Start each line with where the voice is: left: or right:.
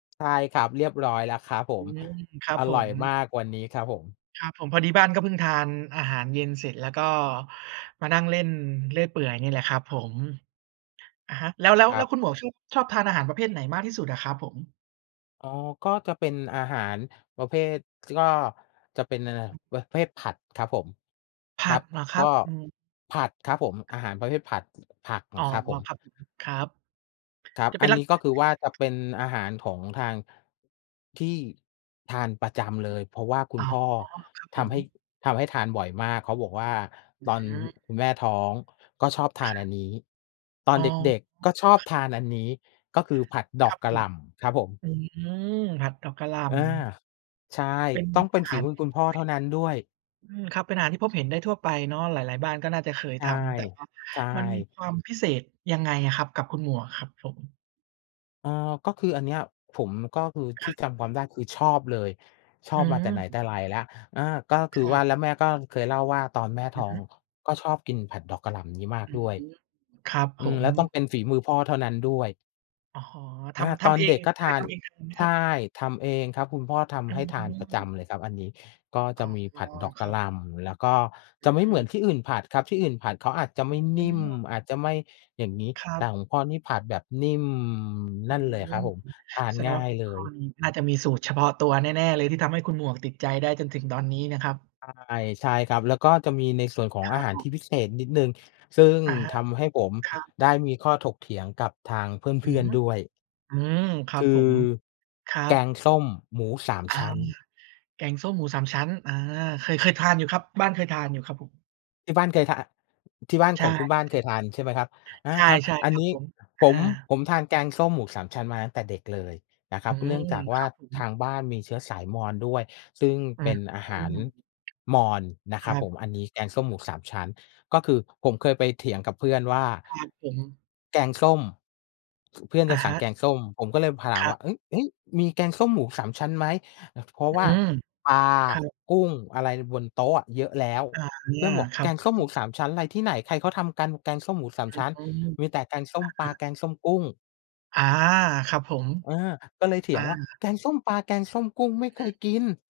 left: ใช่ครับ เรียบร้อยแล้วครับผ
right: อื
left: ม
right: ม ครับ
left: อ
right: ผ
left: ร่อ
right: ม
left: ยมากวันนี้ครับผม
right: ครับผม พอดีบ้านก็เพิ่งทานอาหารเย็นเสร็จ แล้วก็มานั่งเล่นเรื่อยเปื่อยนี่แหละครับผม อะฮะ แล้ว แล้ว
left: คร
right: แล
left: ั
right: ้
left: บ
right: วคุณหมวกชอบ ชอบทานอาหารประเภทไหนมากที่สุดอะครับผม?
left: อ๋อ ก็จะเป็นอาหารประเภท ส ก็จะเป็น อ น เป็นประเภทผัดครับผม
right: ผ
left: ค
right: ั
left: รั
right: ด
left: บ
right: เหรอค
left: ก
right: รั
left: ็
right: บ อืม?
left: ผัดครับผม อาหารประเภทผัด ผัก
right: อ๋อ
left: ครับผม
right: ครับผม ครับ
left: ครับ
right: จะเ
left: อ
right: ป็
left: ั
right: น
left: น
right: ลั
left: น
right: ก
left: ี้
right: ษณะ
left: ก็ค
right: ไ
left: ือว่าจ
right: ห
left: ะ
right: น?
left: เป็นอาหารของทาง ที่ทานประจ
right: อื
left: ำ
right: อ
left: เ
right: ฮ
left: ล
right: ึ
left: ย เพราะว่าคุ
right: อ๋
left: ณ
right: อ
left: พ่อ
right: ครับ
left: ท
right: ผม
left: ำให้ ทำให้ทานบ่อยมาก เขาบอกว่า
right: อื
left: "ตอน
right: อ
left: คุณแม่ท้องก็ชอบทานอั
right: ค
left: นนี้ ตอ
right: อ
left: น
right: ๋อ
left: เด็ก ๆ ก็ชอบทานอันนี้" ก็คือผัดด
right: ค
left: อ
right: รั
left: ก
right: บ
left: ก
right: ผ
left: ะหล
right: ม
left: ่ำครับผม
right: อืม ผัดดอกกะหล่
left: อา
right: ำ
left: ใช่
right: เป็น
left: ต้องเป็
right: อา
left: นฝ
right: ห
left: ี
right: าร
left: มือ
right: ที่
left: คุณ
right: พ
left: พ่อเท่านั้นด้วย
right: บเห็น อืม ครับ เป็นอาหารที่พบเห็นได้ทั่วไปเนาะ หลาย ๆ บ้านก็น่าจะเคย
left: ใช
right: ท
left: ่
right: ำ แต่ว่า
left: ใช
right: มันมี
left: ่
right: ความพิเศษยังไงอะครับ กับคุณหมวกอะครับผม?
left: อ้อ ก็คืออันเนี้ย ผมก็คือ
right: ค
left: ท
right: ร
left: ี
right: ั
left: ่
right: บ
left: จำความได้ คือชอบเลย ชอ
right: อื
left: บมาแต่ไหนแ
right: ม
left: ต่ไรแล้ว อา ก็คื
right: ค
left: อ
right: รั
left: ว่า
right: บ
left: แล้วแม่ก็เคยเล่าว่า ตอนแม่ท
right: อื
left: ้อ
right: อฮึ
left: ง ก็ชอบกินผัดดอกกะหล่ำอย่างนี้มา
right: อ
left: ก
right: ื
left: ด
right: ม
left: ้วย
right: ครับ
left: อ
right: ผ
left: ืม แล
right: ม
left: ้วต้องเป็นฝีมือพ่อเท่านั้นด้วย
right: อ๋อ ท
left: อา
right: ำ ท
left: ตอ
right: ำ
left: น
right: เอ
left: เด
right: ง
left: ็กก็
right: เค
left: ท
right: ย
left: า
right: ท
left: น
right: ำเองทานไหม
left: ใช
right: คร
left: ่
right: ับ?
left: ทำเองครับ คุณพ่อท
right: อื
left: ำให้ทานประจ
right: ม
left: ำเลยครับอันนี้ ก็
right: อ
left: จ
right: ๋
left: ะ
right: อ
left: มีผัดดอก
right: ค
left: ก
right: ร
left: ะ
right: ั
left: ห
right: บ
left: ล่ำ แล้วก็
right: อ
left: จะไม่เหมื
right: ื
left: อ
right: ม
left: นที่อื่นผัดครับ ที่อื่นผัดเขาอาจจะ
right: อ
left: ไม
right: ื
left: ่นิ่ม
right: ม
left: อาจจะไม่อย่างนี้
right: ครั
left: แต
right: บ
left: ่คุณพ่อนี่ผัดแบบ นิ่ม
right: อื
left: นั่นเลยครั
right: ม
left: บผม ทาน
right: แสด
left: ง
right: ง
left: ่า
right: ว่าเ
left: ย
right: ป็น
left: เล
right: ข้อ
left: ย
right: นี้ น่าจะมีสูตรเฉพาะตัวแน่ ๆ เลย ที่ทำให้คุณหมวกติดใจได้จนถึงตอนนี้นะครับ?
left: ใช่ ใช่ครับ แล้วก็จะมีในส่วนของ
right: ค
left: อ
right: รั
left: า
right: บ
left: หา
right: ผ
left: รที่
right: ม
left: พิเศษนิดหนึ่ง ซึ่ง
right: อะฮ
left: ท
right: ะ
left: ำให้ผม
right: ครับ
left: ได้มีข้อถกเถียงกับทางเพ
right: อื
left: ื่
right: อ
left: อน
right: ฮึ
left: ๆ ด้วย
right: อืม คร
left: ค
right: ับ
left: ื
right: ผ
left: อ
right: ม ครั
left: แก
right: บ
left: งส้มหมูสาม
right: อา
left: ชั้น
right: แกงส้มหมูสามชั้น อา เคย เคยทานอยู่ครับ บ้านเคยทานอยู่ครับผม
left: ที่บ้านเคยทาน ที่บ้าน
right: ใช
left: ข
right: ่
left: องคุณบ้านเคยทาน ใช่ไหมครับ อา
right: ใช่
left: ครับ
right: ใช่
left: อัน
right: ครับ
left: นี้
right: ผม อ
left: ผม
right: า
left: ผมทานแกงส้มหมูสามชั้นมาตั้งแต่เด็กเลยนะค
right: อ
left: ร
right: ื
left: ับ เนื่อ
right: ม
left: งจากว
right: ค
left: ่
right: ร
left: า
right: ับผ
left: ท
right: ม
left: างบ้านมีเชื้อสายมอญด้วย ซึ่ง
right: อื
left: เป
right: อ
left: ็นอา
right: อื
left: หาร
right: ม
left: มอญนะ
right: ค
left: คร
right: ร
left: ั
right: ั
left: บผ
right: บ
left: ม อันนี้แกงส้มหมูสามชั้น ก็คือผมเคยไปเถียงกับเพื่อนว่า
right: ครับผม
left: แกงส้ม ส เพื่อน
right: อ
left: จ
right: ะ
left: ะส
right: ฮ
left: ั่ง
right: ะ
left: แกงส้ม ผมก็เลย พ ถ
right: ค
left: าม
right: รั
left: ว
right: บ
left: ่า เฮ้ย ๆ มีแกงส้มหมูสามชั้นไหม? แล้ว เพราะ
right: อื
left: ว่า
right: ม
left: ปลา
right: ครับ
left: กุ้ง อะไร ล บนโต๊ะอะเยอะแล้ว
right: อะ
left: เพ
right: ฮ
left: ื่อ
right: ะ
left: นบอก
right: ครั
left: "แก
right: บ
left: งส้มหมูสามชั้น อะไรที่ไหน ใครเขาทำกัน แกงส้มหมูสา
right: อ
left: มชั้น
right: ืม
left: มีแต่แกงส้ม
right: อ
left: ปล
right: ะ
left: า
right: ฮะ
left: แกงส้มกุ้ง"
right: อา ครับผม
left: เออ ก็เลยเถ
right: อ
left: ี
right: า
left: ยงว่า "แกงส้มปลา แกงส้มกุ้ง ไม่เ
right: อ
left: ค
right: ื
left: ย
right: อ
left: กิน"